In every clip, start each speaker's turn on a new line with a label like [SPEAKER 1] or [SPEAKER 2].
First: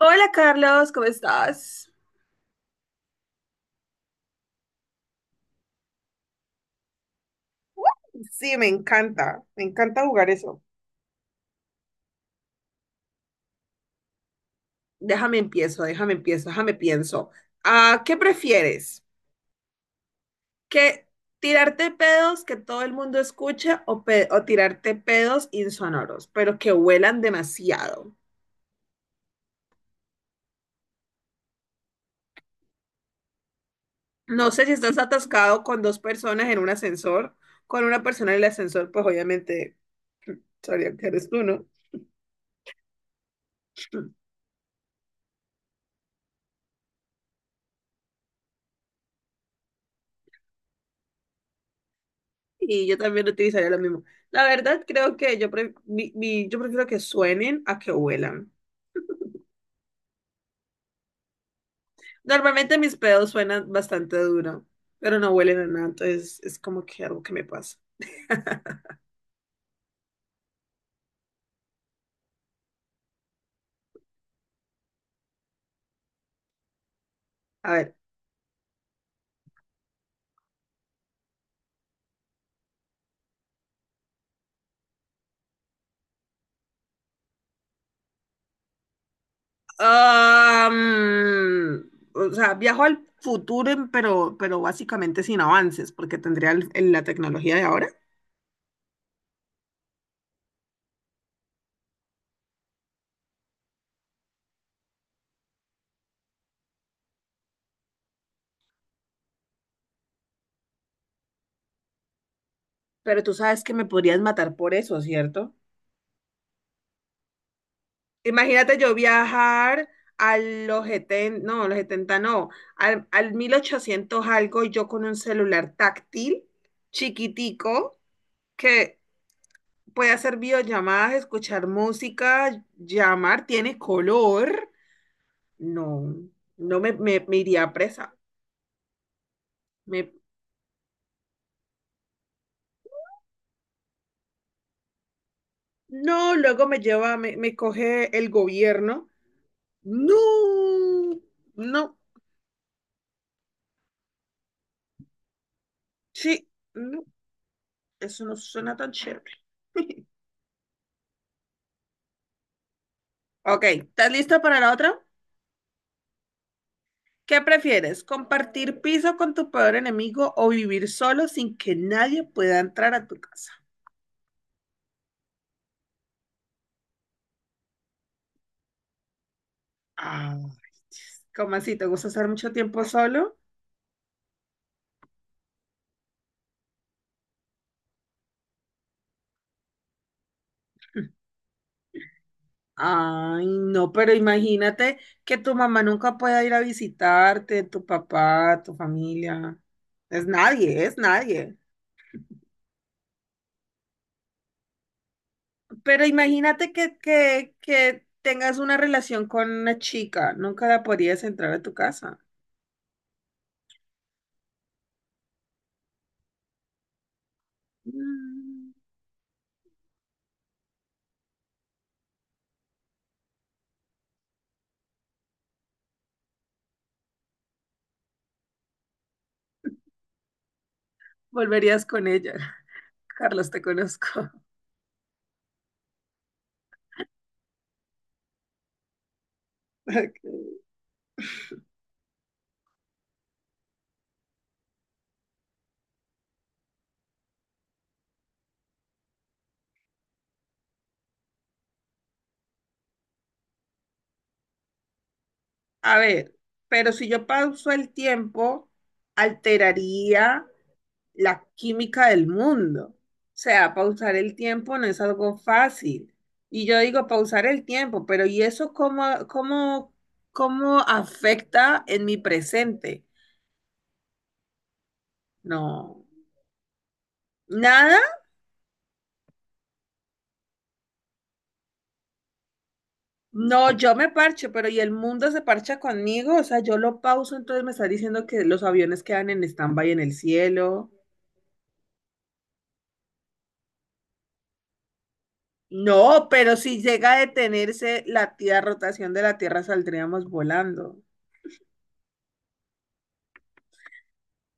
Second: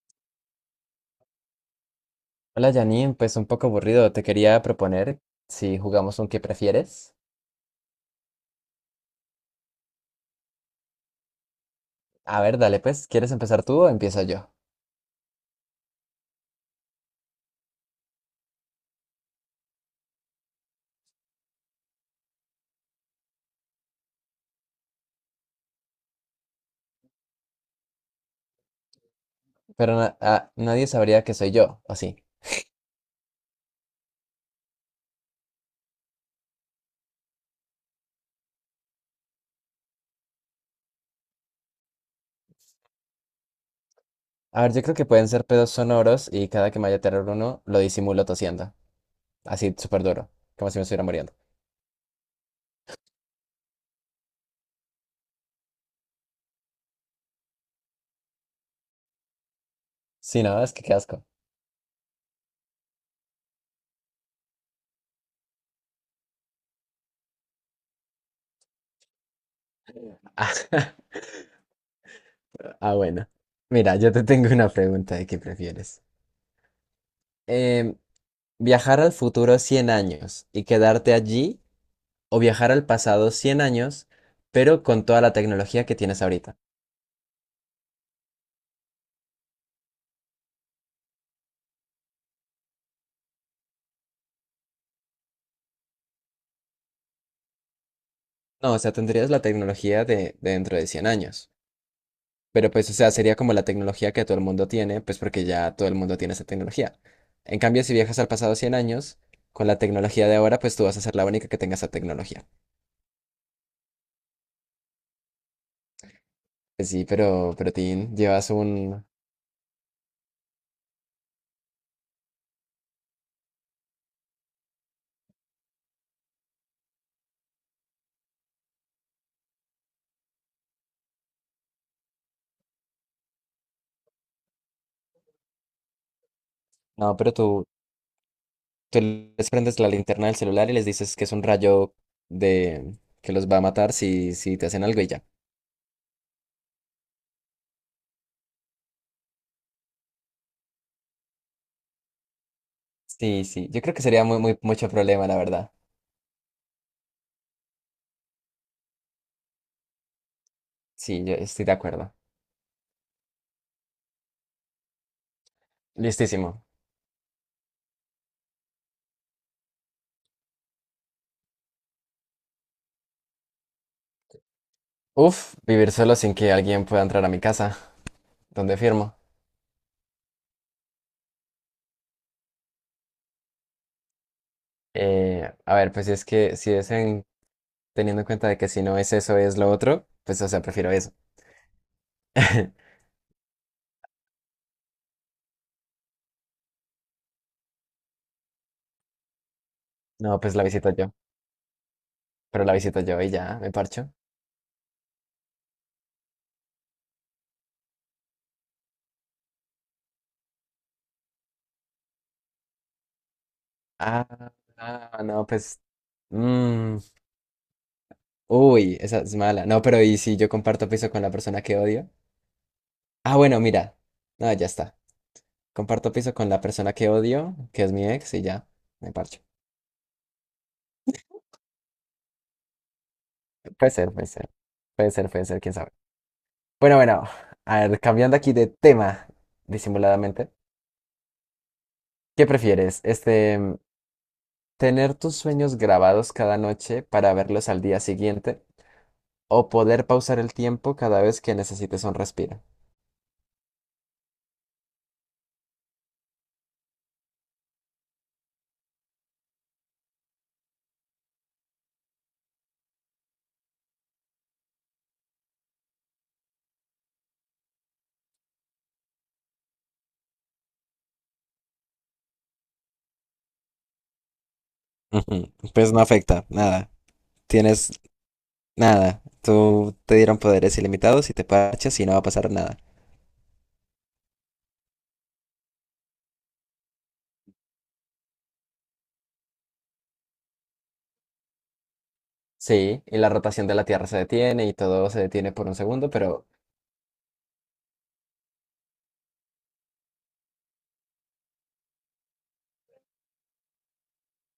[SPEAKER 1] Hola Carlos, ¿cómo estás?
[SPEAKER 2] Hola Janine, pues un poco aburrido. Te quería proponer si jugamos un qué prefieres.
[SPEAKER 1] Sí, me encanta jugar eso.
[SPEAKER 2] A ver, dale pues, ¿quieres empezar tú o empiezo yo?
[SPEAKER 1] Déjame empiezo, déjame empiezo, déjame pienso. Ah, ¿qué prefieres? ¿Que tirarte pedos que todo el mundo escuche o, o tirarte pedos insonoros, pero que huelan demasiado?
[SPEAKER 2] Pero nadie sabría que soy yo, ¿o sí?
[SPEAKER 1] No sé si estás atascado con dos personas en un ascensor, con una persona en el ascensor, pues obviamente sabría que eres tú, ¿no?
[SPEAKER 2] A ver, yo creo que pueden ser pedos sonoros y cada que me vaya a tirar uno lo disimulo tosiendo. Así súper duro, como si me estuviera muriendo.
[SPEAKER 1] Y yo también utilizaría lo mismo. La verdad, creo que yo prefiero que suenen a que huelan.
[SPEAKER 2] Sí, no, es que qué asco.
[SPEAKER 1] Normalmente mis pedos suenan bastante duro, pero no huelen a nada, entonces es como que algo que me pasa.
[SPEAKER 2] Ah, bueno. Mira, yo te tengo una pregunta de qué prefieres.
[SPEAKER 1] A
[SPEAKER 2] Em,
[SPEAKER 1] ver.
[SPEAKER 2] viajar al futuro 100 años y quedarte allí o viajar al pasado 100 años, pero con toda la tecnología que tienes ahorita.
[SPEAKER 1] O sea, viajo al futuro, pero básicamente sin avances, porque tendría la tecnología de ahora.
[SPEAKER 2] No, o sea, tendrías la tecnología de dentro de 100 años, pero pues, o sea, sería como la tecnología que todo el mundo tiene, pues porque ya todo el mundo tiene esa tecnología. En cambio, si viajas al pasado 100 años, con la tecnología de ahora, pues tú vas a ser la única que tenga esa tecnología.
[SPEAKER 1] Pero tú sabes que me podrías matar por eso, ¿cierto?
[SPEAKER 2] Pues sí, pero Tin, llevas
[SPEAKER 1] Imagínate yo
[SPEAKER 2] un...
[SPEAKER 1] viajar a los 70, no, a los 70 no, al 1800 algo y yo con un celular táctil, chiquitico, que puede hacer videollamadas, escuchar música, llamar, tiene color. No, no me,
[SPEAKER 2] No,
[SPEAKER 1] me,
[SPEAKER 2] pero
[SPEAKER 1] me
[SPEAKER 2] tú,
[SPEAKER 1] iría presa.
[SPEAKER 2] tú les prendes la
[SPEAKER 1] Me,
[SPEAKER 2] linterna del celular y les dices que es un rayo de... que los va a matar si te hacen algo y ya.
[SPEAKER 1] no, luego me lleva, me coge el gobierno. No, no.
[SPEAKER 2] Sí, sí. Yo creo que sería muy, muy, mucho problema, la verdad.
[SPEAKER 1] Sí. No. Eso no suena tan chévere.
[SPEAKER 2] Sí, yo estoy de acuerdo.
[SPEAKER 1] Ok, ¿estás lista para la otra?
[SPEAKER 2] Listísimo.
[SPEAKER 1] ¿Qué prefieres? ¿Compartir piso con tu peor enemigo o vivir solo sin que nadie pueda entrar a tu casa?
[SPEAKER 2] Uf, vivir solo sin que alguien pueda entrar a mi casa. ¿Dónde firmo?
[SPEAKER 1] Ay, ¿cómo así? ¿Te gusta estar mucho tiempo solo?
[SPEAKER 2] A ver, pues es que si teniendo en cuenta de que si no es eso, es lo otro, pues o sea, prefiero eso.
[SPEAKER 1] Ay, no, pero imagínate que tu mamá nunca pueda ir a visitarte, tu papá, tu familia. Es
[SPEAKER 2] No, pues la
[SPEAKER 1] nadie,
[SPEAKER 2] visito
[SPEAKER 1] es
[SPEAKER 2] yo.
[SPEAKER 1] nadie.
[SPEAKER 2] Pero la visito yo y ya, me parcho.
[SPEAKER 1] Pero imagínate que, que tengas una relación con una chica, nunca la podrías entrar a tu casa.
[SPEAKER 2] Ah, ah, no, pues. mm,
[SPEAKER 1] Mm,
[SPEAKER 2] Uy, esa es mala. No, pero ¿y si yo comparto piso con la persona que odio? Ah, bueno, mira. No, ya está. Comparto piso con la persona que odio, que es mi ex, y ya, me parcho.
[SPEAKER 1] Volverías con ella. Carlos, te
[SPEAKER 2] Puede ser, puede
[SPEAKER 1] conozco.
[SPEAKER 2] ser. Puede ser, puede ser, quién sabe. Bueno, bueno, a ver, cambiando aquí de tema,
[SPEAKER 1] Ok.
[SPEAKER 2] disimuladamente. ¿Qué prefieres? Este, tener tus sueños grabados cada noche para verlos al día siguiente o poder pausar el tiempo cada vez que necesites un respiro.
[SPEAKER 1] A ver, pero si yo pauso el tiempo, alteraría la química del mundo. O sea, pausar el tiempo no es algo fácil. Y yo digo pausar el tiempo, pero ¿y eso cómo afecta en mi presente?
[SPEAKER 2] Ujú, pues no
[SPEAKER 1] No,
[SPEAKER 2] afecta, nada. Tienes
[SPEAKER 1] nada.
[SPEAKER 2] nada. Tú te dieron poderes ilimitados y te parchas y no va a pasar nada.
[SPEAKER 1] No, yo me parcho, pero ¿y el mundo se parcha conmigo? O sea, yo lo pauso, entonces me está diciendo que los aviones quedan en stand-by en el cielo.
[SPEAKER 2] Sí, y la rotación de la Tierra se detiene y todo se detiene por un segundo,
[SPEAKER 1] No,
[SPEAKER 2] pero
[SPEAKER 1] pero si llega a detenerse la tía rotación de la Tierra, saldríamos volando.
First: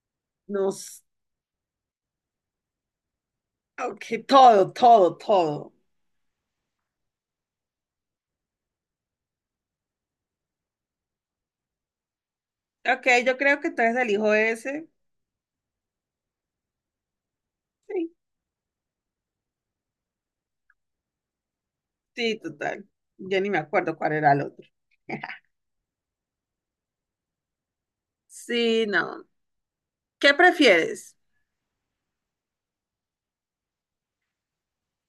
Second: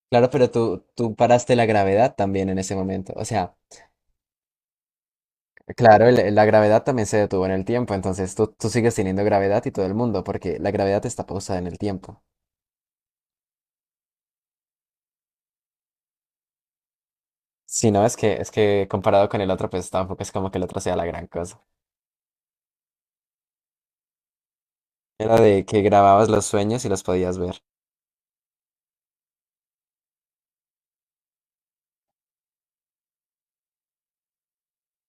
[SPEAKER 2] claro, pero tú,
[SPEAKER 1] Nos,
[SPEAKER 2] tú paraste la gravedad también en ese momento. O sea,
[SPEAKER 1] Aunque todo, todo, todo.
[SPEAKER 2] claro, la gravedad también se detuvo en el tiempo, entonces tú sigues teniendo gravedad y todo el mundo, porque la gravedad está pausada en el tiempo.
[SPEAKER 1] Ok, yo creo que entonces elijo ese.
[SPEAKER 2] Si no,
[SPEAKER 1] Sí,
[SPEAKER 2] es que comparado con el otro, pues tampoco es como que el otro sea la gran cosa.
[SPEAKER 1] sí, total. Yo ni me acuerdo cuál era el otro.
[SPEAKER 2] Era de que grababas los sueños y los podías ver.
[SPEAKER 1] Sí, no. ¿Qué prefieres?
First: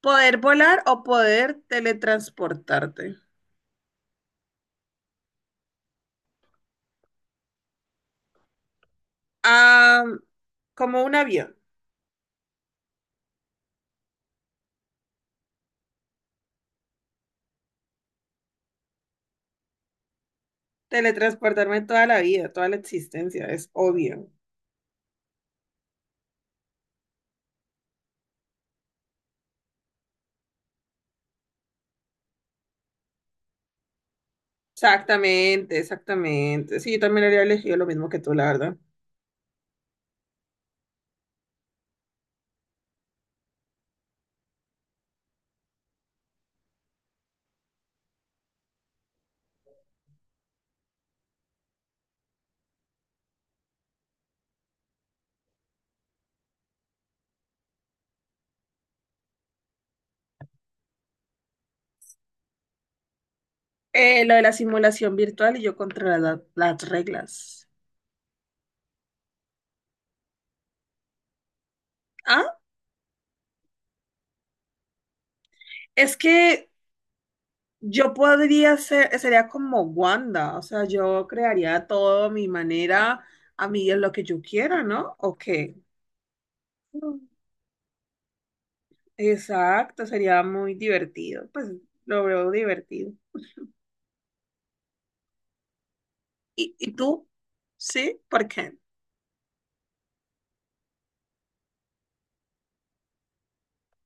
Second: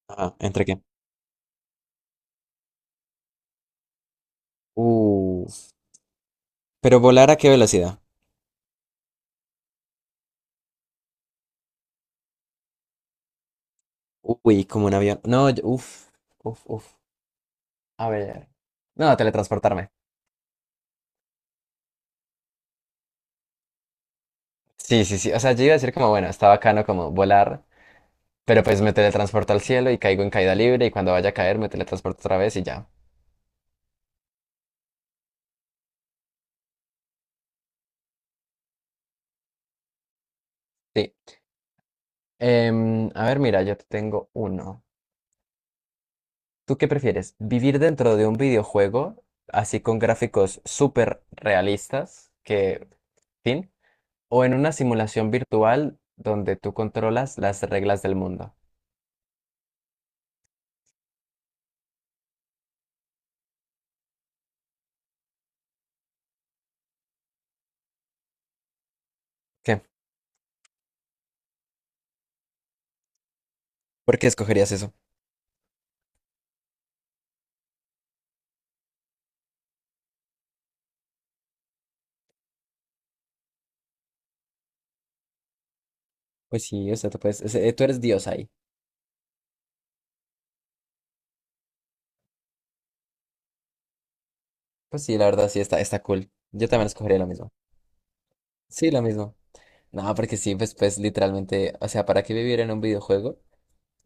[SPEAKER 1] ¿Poder
[SPEAKER 2] Ajá, ¿entre
[SPEAKER 1] volar
[SPEAKER 2] qué?
[SPEAKER 1] o poder teletransportarte?
[SPEAKER 2] Uh, pero volar ¿a qué velocidad?
[SPEAKER 1] Ah, como un avión.
[SPEAKER 2] Uy, como un avión. No, uf, uf, uf. A ver. No, teletransportarme.
[SPEAKER 1] Teletransportarme toda la vida, toda la existencia, es obvio.
[SPEAKER 2] Sí, sí, sí. O sea, yo iba a decir como, bueno, está bacano como volar, pero pues me teletransporto al cielo y caigo en caída libre y cuando vaya a caer me teletransporto otra vez y ya.
[SPEAKER 1] Exactamente, exactamente. Sí, yo también habría elegido lo mismo que tú, la verdad.
[SPEAKER 2] Sí. A ver, mira, yo te tengo uno. ¿Tú qué prefieres? ¿Vivir dentro de un videojuego, así con gráficos súper realistas, que, fin, o en una simulación virtual donde tú controlas las reglas del mundo?
[SPEAKER 1] Lo de la simulación virtual y yo contra las reglas.
[SPEAKER 2] ¿Qué?
[SPEAKER 1] Ah,
[SPEAKER 2] ¿Por qué escogerías eso?
[SPEAKER 1] es que yo podría ser, sería como Wanda, o sea, yo crearía todo a mi manera, a mí es lo que yo quiera, ¿no? ¿O qué?
[SPEAKER 2] Pues sí, o sea, tú
[SPEAKER 1] Mm.
[SPEAKER 2] puedes, tú eres Dios ahí.
[SPEAKER 1] Exacto, sería muy divertido, pues lo veo divertido.
[SPEAKER 2] Pues sí, la verdad sí está, está cool. Yo
[SPEAKER 1] ¿Y,
[SPEAKER 2] también
[SPEAKER 1] y
[SPEAKER 2] escogería lo
[SPEAKER 1] tú?
[SPEAKER 2] mismo.
[SPEAKER 1] ¿Sí? ¿Por qué?
[SPEAKER 2] Sí, lo mismo. No, porque sí, pues, pues literalmente, o sea, ¿para qué vivir en un videojuego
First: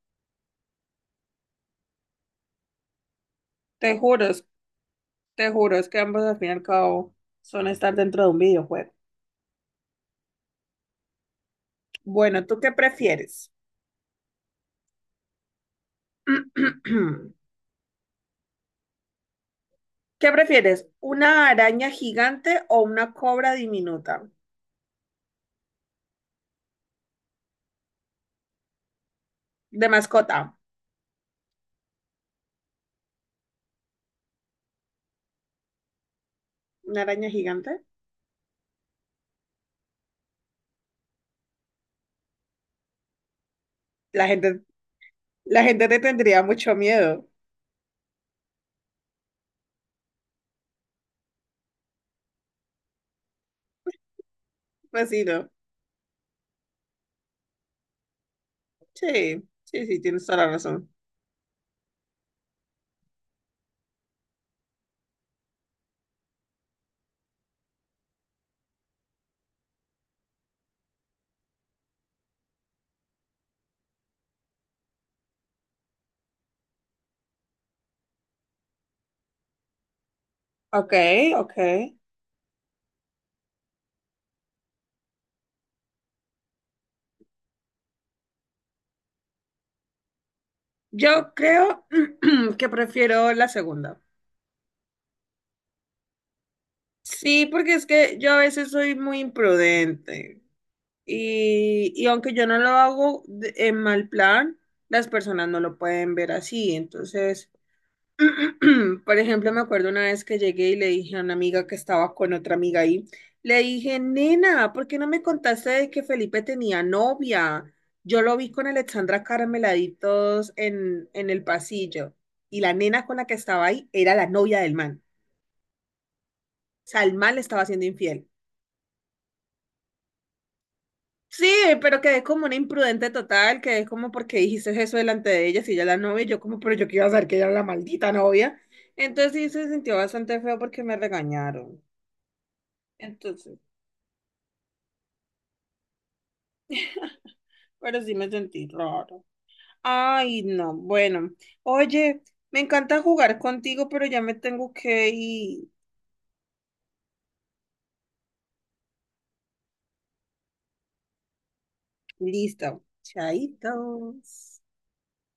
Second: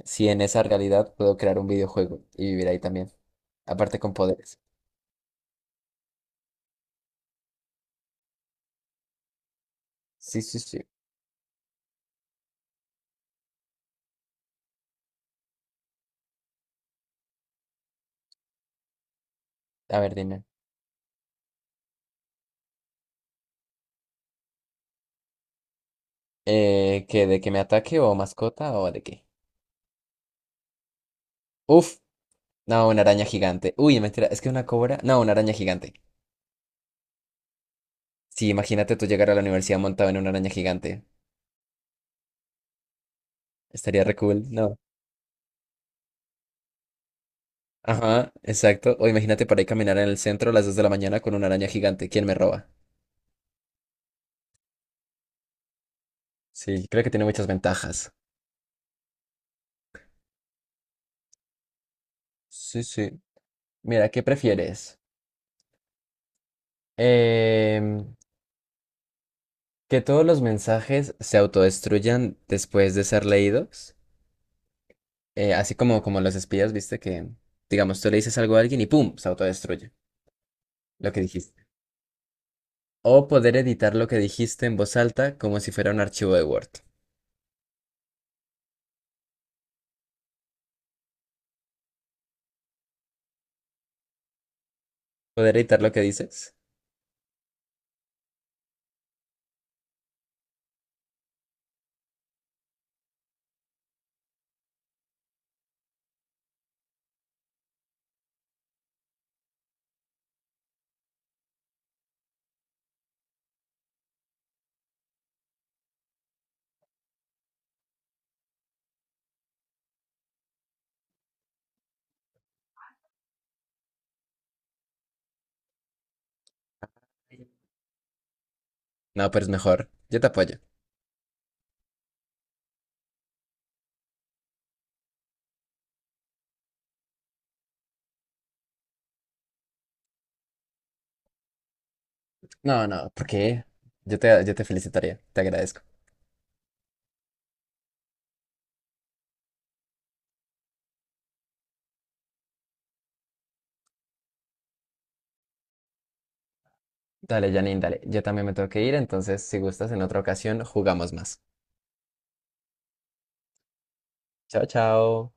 [SPEAKER 2] si en esa realidad puedo crear un videojuego y vivir ahí también?
[SPEAKER 1] Te
[SPEAKER 2] Aparte con
[SPEAKER 1] juro,
[SPEAKER 2] poderes.
[SPEAKER 1] te juro, es que ambos al fin y al cabo son estar dentro de un videojuego.
[SPEAKER 2] Sí, sí, sí.
[SPEAKER 1] Bueno, ¿tú qué prefieres?
[SPEAKER 2] A ver,
[SPEAKER 1] ¿Qué
[SPEAKER 2] dime.
[SPEAKER 1] prefieres? ¿Una araña gigante o una cobra diminuta
[SPEAKER 2] ¿Que de que me ataque o mascota o de qué?
[SPEAKER 1] de mascota?
[SPEAKER 2] Uf, no, una araña gigante. Uy, mentira, es que una cobra. No, una araña gigante.
[SPEAKER 1] ¿Una araña gigante?
[SPEAKER 2] Sí, imagínate tú llegar a la universidad montado en una araña gigante. Estaría re
[SPEAKER 1] La
[SPEAKER 2] cool,
[SPEAKER 1] gente,
[SPEAKER 2] ¿no?
[SPEAKER 1] la gente te tendría mucho miedo.
[SPEAKER 2] Ajá, exacto. O imagínate para ir caminar en el centro a las 2 de la mañana con una araña gigante. ¿Quién me roba?
[SPEAKER 1] Pues sí, ¿no?
[SPEAKER 2] Sí, creo que tiene muchas ventajas.
[SPEAKER 1] Sí, sí, sí, tienes toda la razón.
[SPEAKER 2] Sí, sí. Mira, ¿qué prefieres? Em, que todos los mensajes se autodestruyan después de ser leídos, así como los espías, viste que, digamos, tú le dices algo a alguien y ¡pum! Se autodestruye
[SPEAKER 1] Ok,
[SPEAKER 2] lo que
[SPEAKER 1] ok.
[SPEAKER 2] dijiste. O poder editar lo que dijiste en voz alta como si fuera un archivo de Word.
[SPEAKER 1] Yo creo que prefiero la segunda.
[SPEAKER 2] ¿Poder editar lo que dices?
[SPEAKER 1] Sí, porque es que yo a veces soy muy imprudente y aunque yo no lo hago en mal plan, las personas no lo pueden ver así. Entonces, por ejemplo, me acuerdo una vez que llegué y le dije a una amiga que estaba con otra amiga ahí, le dije, nena, ¿por qué no me contaste de que Felipe tenía novia? Yo lo vi con Alexandra Carmeladitos en el pasillo y la nena con la que estaba ahí era la novia del man. O sea, el man le estaba siendo infiel.
[SPEAKER 2] No, pero es mejor. Yo te apoyo.
[SPEAKER 1] Sí, pero quedé como una imprudente total, quedé como porque dijiste eso delante de ella, si ella es la novia, y yo como, pero yo que iba a saber que ella era la maldita novia. Entonces sí se sintió bastante feo porque me regañaron.
[SPEAKER 2] No, no, ¿por
[SPEAKER 1] Entonces,
[SPEAKER 2] qué? Yo te felicitaría, te agradezco.
[SPEAKER 1] pero sí me sentí raro. Ay, no, bueno. Oye, me encanta jugar contigo, pero ya me tengo que ir.
[SPEAKER 2] Dale, Janine, dale. Yo también me tengo que ir, entonces si gustas en otra ocasión jugamos más.
[SPEAKER 1] Listo. Chaitos.
[SPEAKER 2] Chao, chao.